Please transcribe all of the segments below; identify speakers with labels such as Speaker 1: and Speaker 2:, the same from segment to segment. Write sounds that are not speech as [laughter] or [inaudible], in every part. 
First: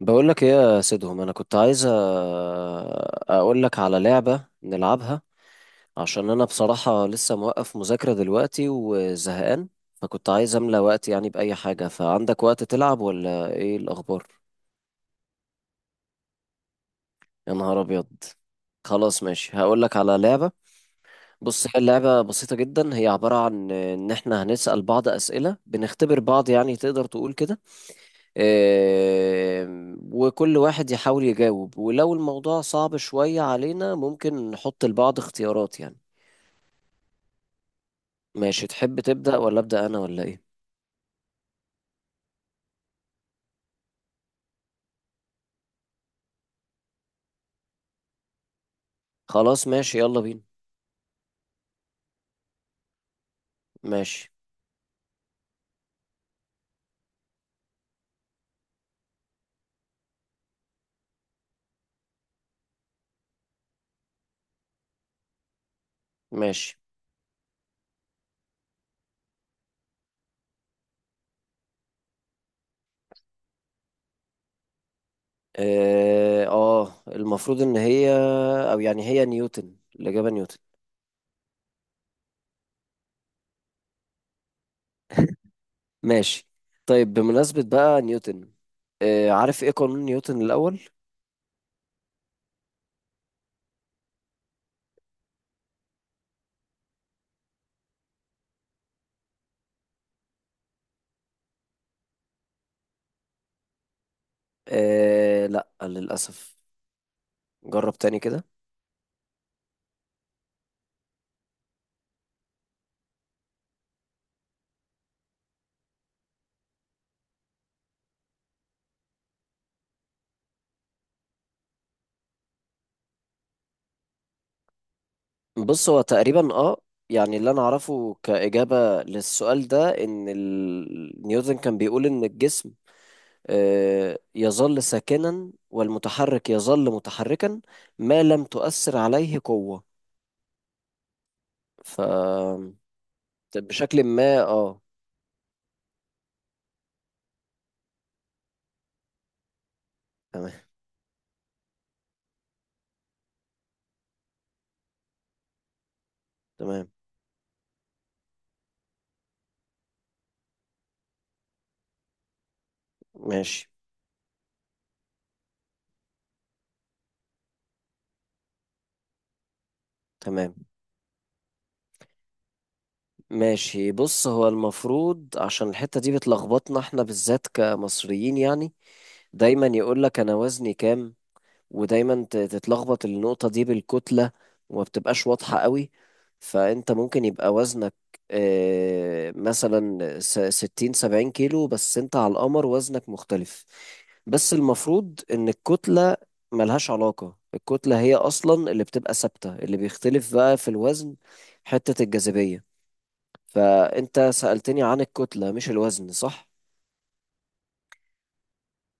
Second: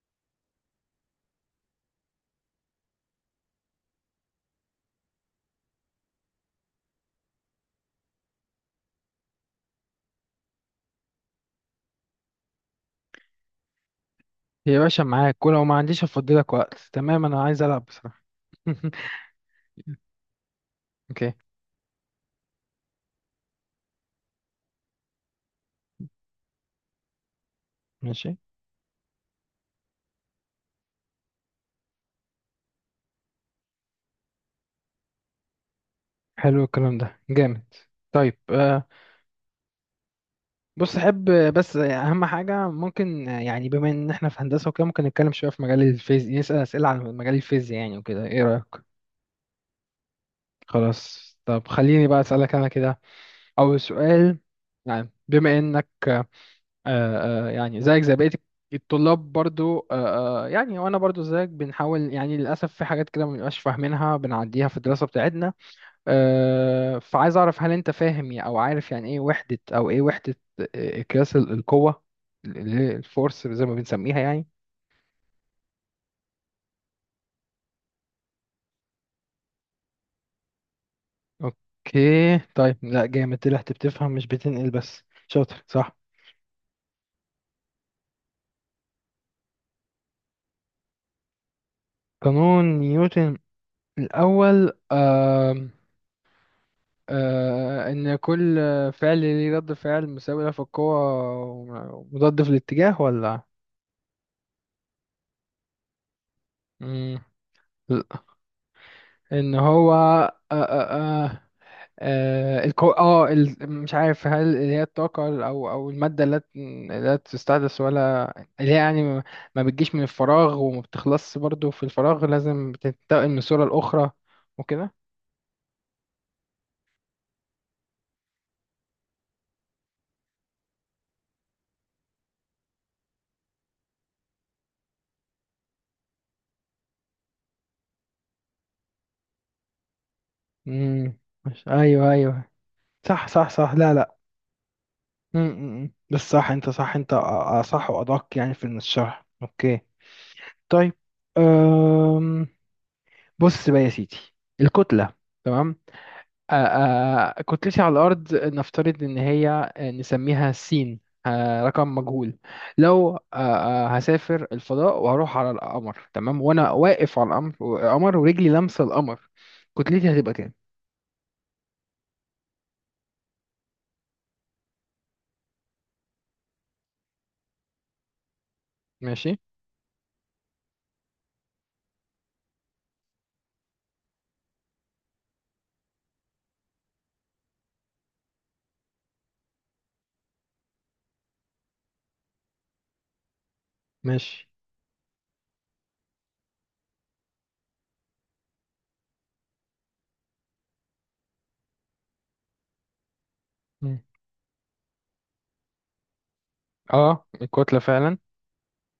Speaker 1: بقول لك ايه يا سيدهم، انا كنت عايز اقول لك على لعبة نلعبها. عشان انا بصراحة لسه موقف مذاكرة دلوقتي وزهقان. فكنت عايز املى وقت يعني بأي حاجة. فعندك وقت تلعب ولا ايه الاخبار؟
Speaker 2: يا باشا، معاك، ولو ما عنديش افضلك وقت. تمام، انا
Speaker 1: يا
Speaker 2: عايز
Speaker 1: نهار
Speaker 2: العب
Speaker 1: ابيض!
Speaker 2: بصراحه. [laughs]
Speaker 1: خلاص ماشي، هقول لك على لعبة.
Speaker 2: اوكي.
Speaker 1: بص، هي اللعبة بسيطة جدا، هي عبارة عن ان احنا هنسأل بعض أسئلة، بنختبر بعض يعني تقدر تقول كده.
Speaker 2: ماشي.
Speaker 1: وكل واحد يحاول يجاوب، ولو الموضوع صعب شوية علينا ممكن نحط لبعض اختيارات يعني.
Speaker 2: حلو الكلام ده، جامد. طيب.
Speaker 1: ماشي، تحب تبدأ ولا أبدأ أنا ولا إيه؟
Speaker 2: بص، احب، بس، اهم حاجه ممكن، يعني بما ان احنا في هندسه وكده، ممكن نتكلم شويه في مجال الفيزياء، نسال اسئله عن مجال الفيزياء يعني وكده. ايه رايك؟
Speaker 1: خلاص ماشي، يلا بينا.
Speaker 2: خلاص، طب خليني بقى اسالك انا كده. اول
Speaker 1: ماشي.
Speaker 2: سؤال، يعني بما انك يعني زيك زي بقية الطلاب برضو، يعني وانا برضو زيك بنحاول، يعني للاسف في حاجات كده ما بنبقاش فاهمينها، بنعديها في الدراسة بتاعتنا.
Speaker 1: ماشي.
Speaker 2: فعايز اعرف، هل انت فاهم او عارف يعني ايه وحدة او ايه وحدة، قياس القوة، اللي هي الفورس زي ما بنسميها يعني.
Speaker 1: المفروض إن هي، أو يعني هي نيوتن، الإجابة نيوتن.
Speaker 2: اوكي. طيب، لا جامد، طلعت بتفهم مش بتنقل. بس شاطر صح؟
Speaker 1: ماشي. طيب بمناسبة بقى نيوتن، عارف إيه قانون نيوتن الأول؟
Speaker 2: قانون نيوتن الاول، إن كل فعل ليه رد فعل مساوي له في القوة، ومضاد في الاتجاه، ولا؟
Speaker 1: لا، للأسف.
Speaker 2: مم.
Speaker 1: جرب
Speaker 2: لأ.
Speaker 1: تاني كده.
Speaker 2: إن هو، آه مش عارف، هل اللي هي الطاقة، أو المادة اللي لا تستحدث، ولا اللي هي يعني ما بتجيش من الفراغ وما بتخلصش برضو في الفراغ، لازم بتنتقل من صورة لأخرى، وكده.
Speaker 1: بص، هو تقريبا يعني اللي انا اعرفه كإجابة للسؤال ده، ان نيوتن كان بيقول ان الجسم يظل ساكنا، والمتحرك يظل متحركا ما لم تؤثر عليه قوة.
Speaker 2: مم. مش.
Speaker 1: ف
Speaker 2: أيوه، أيوه، صح، صح،
Speaker 1: طب
Speaker 2: صح. لا،
Speaker 1: بشكل
Speaker 2: لا.
Speaker 1: ما
Speaker 2: مم، مم، مم. بس صح انت، صح انت، اصح وادق يعني في الشرح. اوكي.
Speaker 1: تمام.
Speaker 2: طيب. أم... بص بقى يا سيدي، الكتلة، تمام. أ-
Speaker 1: تمام.
Speaker 2: كتلتي على الأرض، نفترض إن هي نسميها سين، رقم مجهول. لو أ-
Speaker 1: ماشي.
Speaker 2: أ، هسافر الفضاء وهروح على القمر، تمام، وأنا واقف على القمر، القمر ورجلي لامسة القمر، كتلتي هتبقى كام؟
Speaker 1: تمام. ماشي، بص، هو المفروض عشان الحتة دي بتلخبطنا احنا بالذات كمصريين يعني.
Speaker 2: ماشي،
Speaker 1: دايما يقول لك انا وزني كام، ودايما تتلخبط النقطة دي بالكتلة، وما بتبقاش واضحة قوي. فأنت ممكن يبقى وزنك مثلا 60 70 كيلو، بس أنت على القمر وزنك مختلف.
Speaker 2: ماشي.
Speaker 1: بس المفروض إن الكتلة ملهاش علاقة، الكتلة هي أصلا اللي بتبقى ثابتة، اللي بيختلف بقى في الوزن حتة الجاذبية.
Speaker 2: مم.
Speaker 1: فأنت سألتني عن الكتلة مش الوزن، صح؟
Speaker 2: اه، الكتلة فعلا.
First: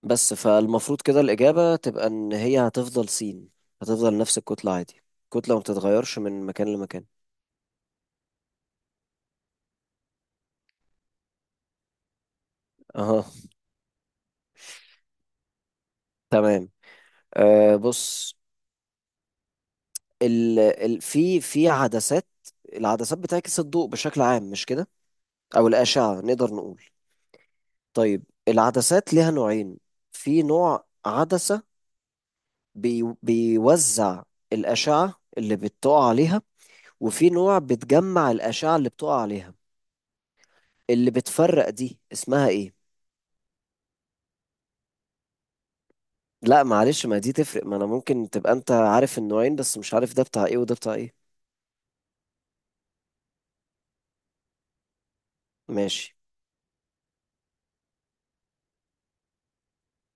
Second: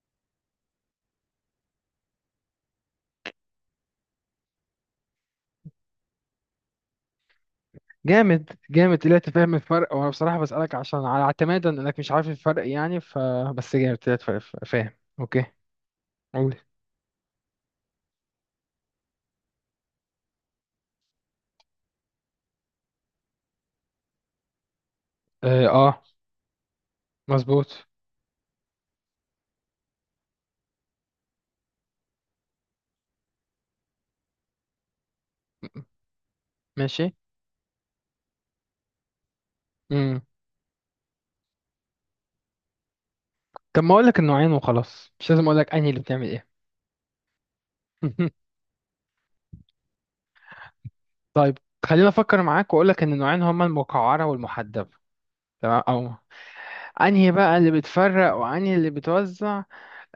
Speaker 1: بس فالمفروض كده الإجابة تبقى إن هي هتفضل سين، هتفضل نفس الكتلة عادي، الكتلة ما بتتغيرش من مكان لمكان.
Speaker 2: جامد، جامد، طلعت فاهم الفرق. وانا بصراحة بسألك عشان على اعتمادا انك مش عارف الفرق، يعني ف...
Speaker 1: أها.
Speaker 2: بس جامد، طلعت فاهم. اوكي، قول.
Speaker 1: تمام. بص، ال في عدسات، العدسات بتعكس الضوء بشكل عام، مش كده؟
Speaker 2: اه،
Speaker 1: أو
Speaker 2: آه.
Speaker 1: الأشعة نقدر نقول.
Speaker 2: مظبوط.
Speaker 1: طيب العدسات ليها نوعين، في نوع عدسة بيوزع الأشعة اللي
Speaker 2: م-
Speaker 1: بتقع عليها،
Speaker 2: ماشي.
Speaker 1: وفي نوع بتجمع الأشعة اللي بتقع عليها.
Speaker 2: امم
Speaker 1: اللي بتفرق دي اسمها إيه؟
Speaker 2: طب ما اقول لك النوعين وخلاص، مش لازم اقول لك انهي اللي بتعمل ايه.
Speaker 1: لا معلش، ما دي تفرق، ما انا ممكن
Speaker 2: [laughs]
Speaker 1: تبقى انت عارف النوعين بس مش عارف ده بتاع ايه وده بتاع ايه.
Speaker 2: طيب، خلينا افكر معاك واقول لك ان النوعين هما المقعرة والمحدبة، تمام. او
Speaker 1: ماشي.
Speaker 2: انهي بقى اللي بتفرق وانهي اللي بتوزع.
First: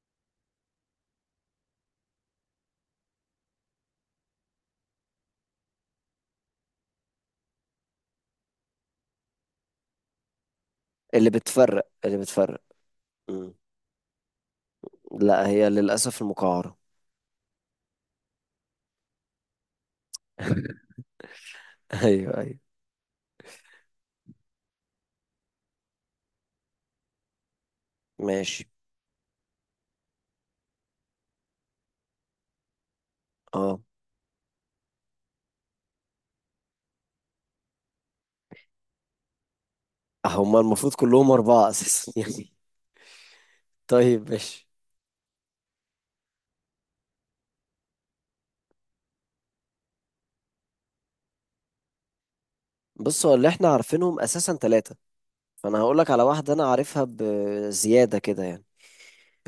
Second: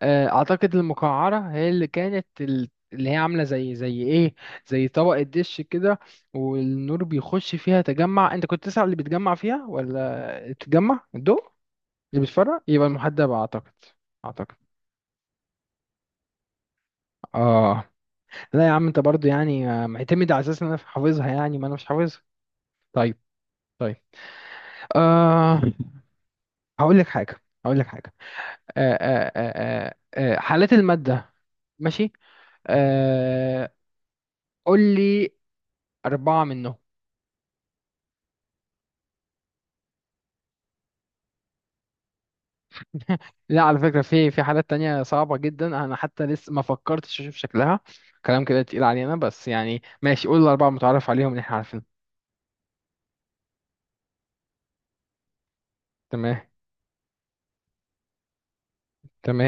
Speaker 2: اعتقد المقعره هي اللي كانت، اللي هي عامله زي، زي ايه، زي طبق الدش كده. والنور بيخش فيها، تجمع. انت كنت تسأل اللي بيتجمع فيها ولا تتجمع
Speaker 1: اللي
Speaker 2: الضوء؟
Speaker 1: بتفرق، اللي
Speaker 2: اللي
Speaker 1: بتفرق.
Speaker 2: بيتفرق يبقى المحدب،
Speaker 1: مم.
Speaker 2: اعتقد. اعتقد.
Speaker 1: لا، هي للأسف المقعرة.
Speaker 2: اه. لا يا عم، انت برضو يعني معتمد على اساس ان انا
Speaker 1: [laughs]
Speaker 2: حافظها، يعني ما انا مش حافظها.
Speaker 1: ايوه، ايوه.
Speaker 2: طيب، طيب. آه هقول لك حاجه، هقول لك حاجه.
Speaker 1: ماشي.
Speaker 2: حالات الماده. ماشي. آه
Speaker 1: اه
Speaker 2: قول لي أربعة منهم.
Speaker 1: هما المفروض كلهم أربعة أساسا [laughs] يعني.
Speaker 2: لا، على فكرة،
Speaker 1: طيب
Speaker 2: في في
Speaker 1: ماشي.
Speaker 2: حالات تانية صعبة جدا، أنا حتى لسه ما فكرتش أشوف شكلها. كلام كده تقيل علينا، بس يعني ماشي، قول الأربعة متعرف عليهم اللي إحنا عارفينهم.
Speaker 1: بص، هو اللي احنا عارفينهم أساسا ثلاثة، فأنا هقولك على
Speaker 2: تمام،
Speaker 1: واحدة أنا عارفها بزيادة كده يعني.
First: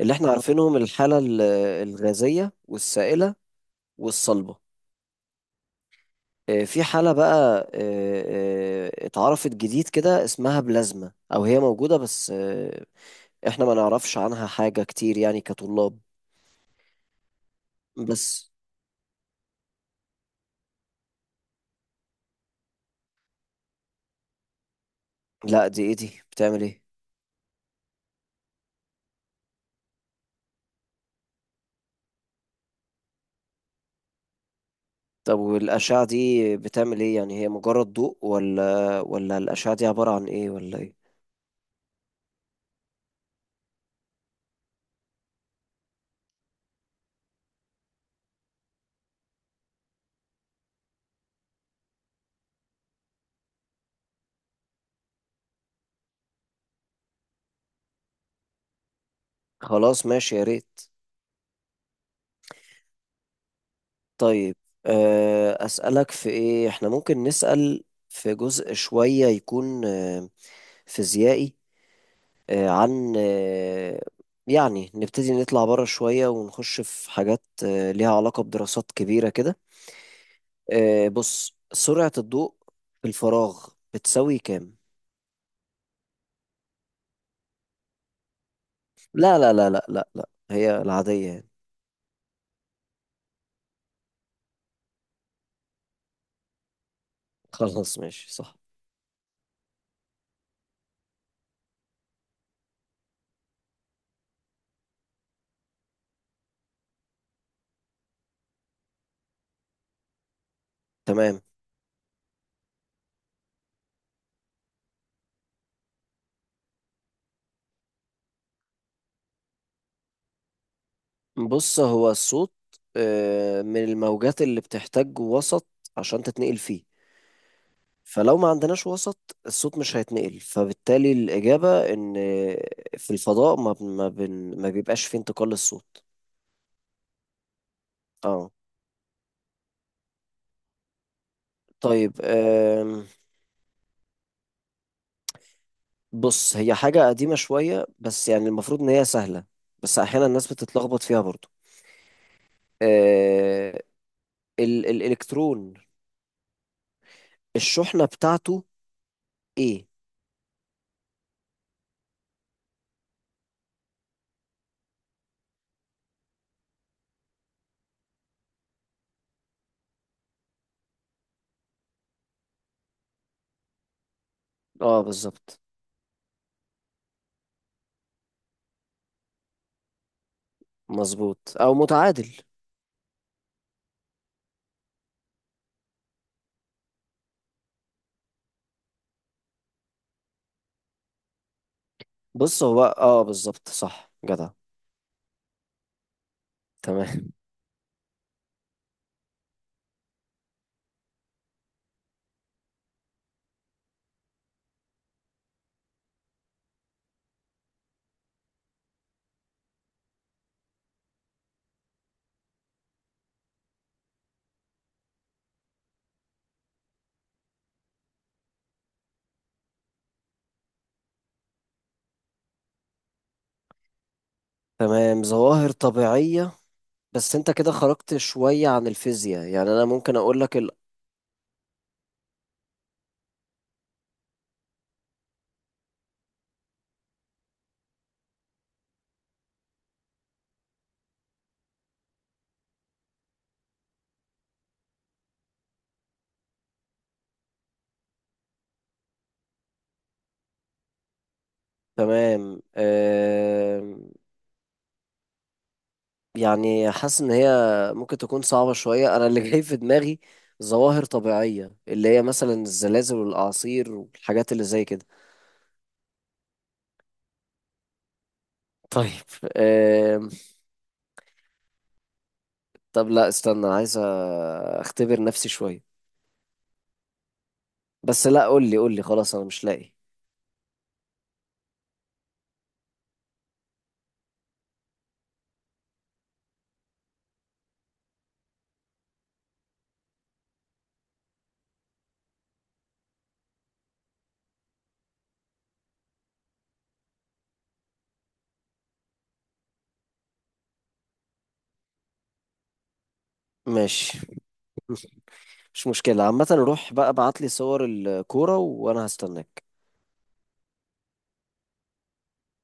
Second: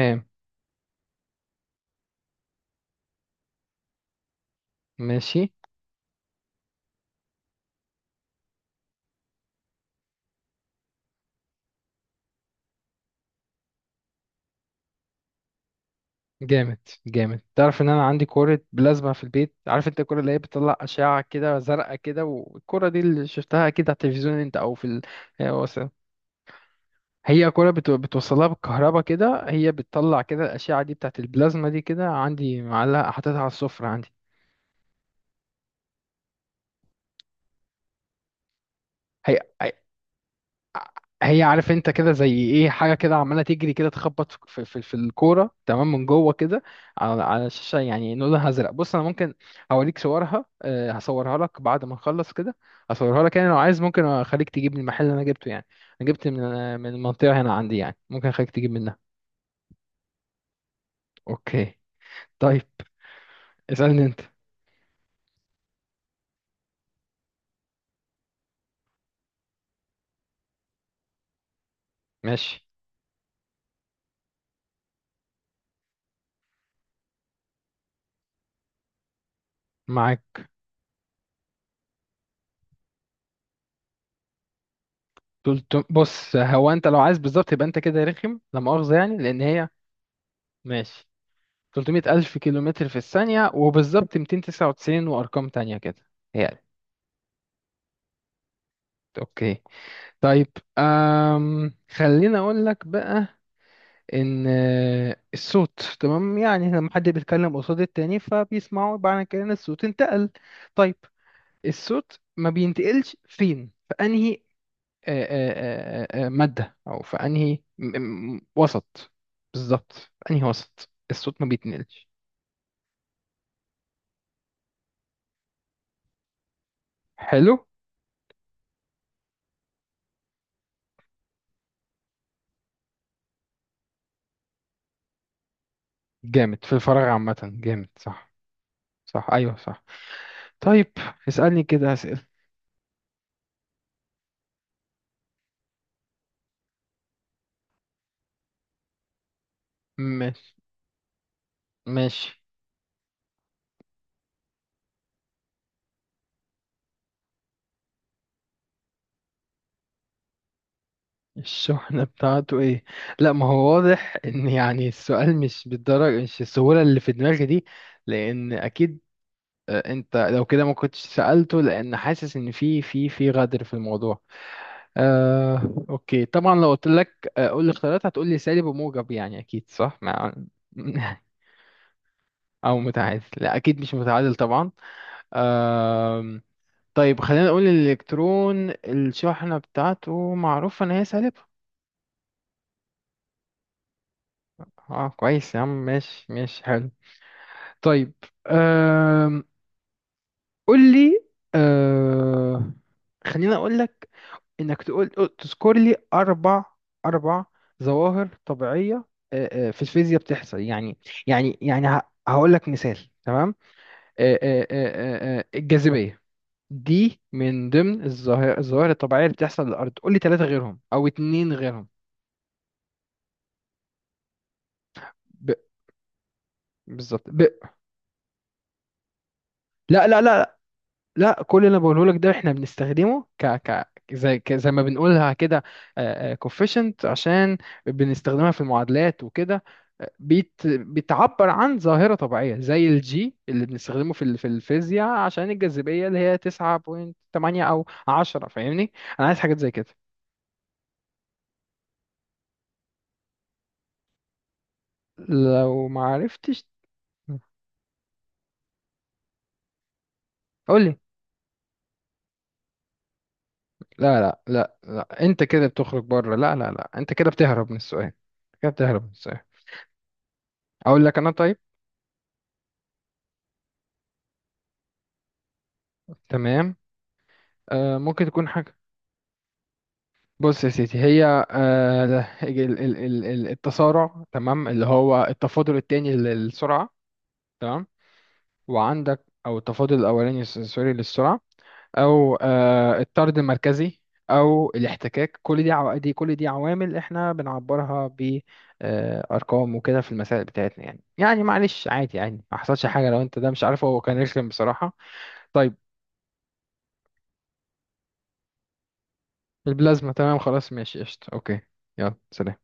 Speaker 1: اللي احنا عارفينهم الحالة الغازية والسائلة والصلبة.
Speaker 2: ماشي.
Speaker 1: في حالة بقى اتعرفت جديد كده اسمها بلازما، أو هي موجودة بس احنا ما نعرفش عنها حاجة كتير يعني كطلاب.
Speaker 2: جامد، جامد. تعرف إن أنا عندي
Speaker 1: بس
Speaker 2: كورة بلازما في البيت؟ عارف أنت الكورة اللي هي بتطلع أشعة كده زرقاء كده، والكورة دي اللي شفتها أكيد على التلفزيون أنت، أو في ال... هي
Speaker 1: لا، دي
Speaker 2: وصل-
Speaker 1: ايه، دي بتعمل ايه؟
Speaker 2: هي كورة بتوصلها بالكهرباء كده، هي بتطلع كده الأشعة دي، بتاعت البلازما دي كده، عندي معلقة، حاططها على السفرة عندي.
Speaker 1: طب والأشعة دي بتعمل ايه؟ يعني هي مجرد ضوء ولا
Speaker 2: هي
Speaker 1: الأشعة دي عبارة عن ايه ولا ايه؟
Speaker 2: هي عارف انت كده، زي ايه حاجه كده عماله تجري كده، تخبط في الكوره، تمام، من جوه كده، على الشاشه، يعني لونها ازرق. بص انا ممكن اوريك صورها، هصورها لك بعد ما نخلص كده. هصورها لك، يعني لو عايز، ممكن اخليك تجيب من المحل اللي انا جبته يعني. انا جبت من المنطقه هنا عندي، يعني ممكن اخليك تجيب منها.
Speaker 1: خلاص ماشي، يا ريت.
Speaker 2: اوكي. طيب، اسالني انت.
Speaker 1: طيب، أسألك في ايه، احنا ممكن نسأل في جزء شوية يكون فيزيائي،
Speaker 2: ماشي،
Speaker 1: عن يعني نبتدي نطلع بره شوية ونخش في حاجات ليها علاقة بدراسات كبيرة كده.
Speaker 2: معاك.
Speaker 1: بص، سرعة الضوء في الفراغ بتساوي كام؟
Speaker 2: بص، هو انت لو عايز بالظبط، يبقى انت كده رخم، لا مؤاخذه يعني،
Speaker 1: لا،
Speaker 2: لان
Speaker 1: لا،
Speaker 2: هي.
Speaker 1: لا، لا، لا، لا، هي
Speaker 2: ماشي.
Speaker 1: العادية يعني.
Speaker 2: 300 ألف كيلومتر في الثانية، وبالظبط 299 وأرقام تانية كده يعني.
Speaker 1: [laughs] خلاص ماشي صح.
Speaker 2: أوكي. طيب. خليني أقول لك بقى، إن الصوت، تمام، يعني لما حد بيتكلم قصاد التاني فبيسمعوا بعد كده إن الصوت انتقل. طيب،
Speaker 1: تمام.
Speaker 2: الصوت ما بينتقلش فين، في أنهي مادة، أو في أنهي وسط، بالظبط، في أنهي وسط الصوت ما
Speaker 1: بص،
Speaker 2: بيتنقلش.
Speaker 1: هو الصوت من الموجات اللي بتحتاج وسط عشان تتنقل فيه،
Speaker 2: حلو.
Speaker 1: فلو ما عندناش وسط الصوت مش هيتنقل، فبالتالي الإجابة إن في الفضاء ما بيبقاش فيه انتقال للصوت.
Speaker 2: جامد، في الفراغ عامة، جامد صح.
Speaker 1: اه.
Speaker 2: صح، ايوه، صح. طيب، اسألني كده
Speaker 1: طيب.
Speaker 2: اسئلة.
Speaker 1: بص، هي حاجة قديمة شوية بس يعني المفروض إن هي سهلة، بس أحيانا الناس
Speaker 2: ماشي،
Speaker 1: بتتلخبط فيها برضو.
Speaker 2: ماشي.
Speaker 1: أه، الإلكترون الشحنة بتاعته إيه؟
Speaker 2: الشحنة بتاعته ايه؟ لا، ما هو واضح ان، يعني السؤال مش بالدرجة، مش السهولة اللي في دماغي دي، لان اكيد، انت لو كده ما كنتش سألته، لان حاسس ان في غدر في الموضوع.
Speaker 1: اه، بالظبط.
Speaker 2: اوكي، طبعا. لو قلت لك، قول لي اختيارات، هتقول لي سالب وموجب، يعني اكيد صح، مع... [laughs]
Speaker 1: مظبوط، أو متعادل.
Speaker 2: او متعادل. لا، اكيد مش متعادل طبعا. آه طيب، خلينا نقول الإلكترون، الشحنة بتاعته معروف إن هي سالبة.
Speaker 1: بص، هو بالظبط صح جدع.
Speaker 2: اه، كويس يا عم، ماشي، ماشي، حلو.
Speaker 1: تمام.
Speaker 2: طيب. أم... قول لي. أه... خلينا أقول لك إنك تقول، تذكر لي أربع، أربع ظواهر طبيعية أه، أه، في الفيزياء بتحصل يعني. يعني يعني هقول لك مثال. تمام، أه، أه، أه، أه، أه، الجاذبية دي من ضمن الظواهر الطبيعية اللي بتحصل للأرض. قول لي ثلاثة غيرهم، أو اتنين غيرهم.
Speaker 1: [laughs] تمام. ظواهر طبيعية.
Speaker 2: بالظبط.
Speaker 1: بس أنت كده خرجت شوية عن الفيزياء يعني، أنا
Speaker 2: لا،
Speaker 1: ممكن
Speaker 2: لا،
Speaker 1: أقول
Speaker 2: لا،
Speaker 1: لك
Speaker 2: لا، كل اللي انا بقوله لك ده احنا بنستخدمه ك زي زي ما بنقولها كده، كوفيشنت، عشان بنستخدمها في المعادلات وكده. بتعبر عن ظاهرة طبيعية، زي الجي اللي بنستخدمه في ال... في الفيزياء، عشان الجاذبية اللي هي 9.8 او 10. فاهمني؟ انا عايز حاجات زي كده،
Speaker 1: تمام.
Speaker 2: لو ما عرفتش
Speaker 1: يعني حاسس ان هي ممكن تكون صعبة شوية. انا اللي جاي في دماغي
Speaker 2: قول لي.
Speaker 1: ظواهر طبيعية، اللي هي مثلا الزلازل والاعاصير
Speaker 2: لا لا
Speaker 1: والحاجات اللي
Speaker 2: لا
Speaker 1: زي كده.
Speaker 2: لا، انت كده بتخرج بره. لا لا لا، انت كده بتهرب من السؤال، كده بتهرب
Speaker 1: طيب.
Speaker 2: من السؤال.
Speaker 1: آم،
Speaker 2: اقول لك انا. طيب،
Speaker 1: طب لا، استنى عايز اختبر نفسي شوية.
Speaker 2: تمام. ممكن
Speaker 1: بس لا،
Speaker 2: تكون
Speaker 1: قول
Speaker 2: حاجة.
Speaker 1: لي، قول لي، خلاص انا مش لاقي.
Speaker 2: بص يا سيدي، هي التسارع، تمام، اللي هو التفاضل التاني للسرعة، تمام. وعندك أو التفاضل الأولاني، سوري، للسرعة، أو الطرد المركزي، أو الاحتكاك، كل دي كل دي عوامل إحنا بنعبرها بأرقام وكده في المسائل بتاعتنا، يعني يعني معلش عادي يعني، ما حصلش حاجة لو أنت ده مش عارفه. هو
Speaker 1: ماشي.
Speaker 2: كان رخم بصراحة. طيب،
Speaker 1: [laughs] مش مشكلة عامة، روح بقى ابعت لي صور الكورة وانا هستناك.
Speaker 2: البلازما، تمام، خلاص، ماشي، قشطة، أوكي. يلا، سلام.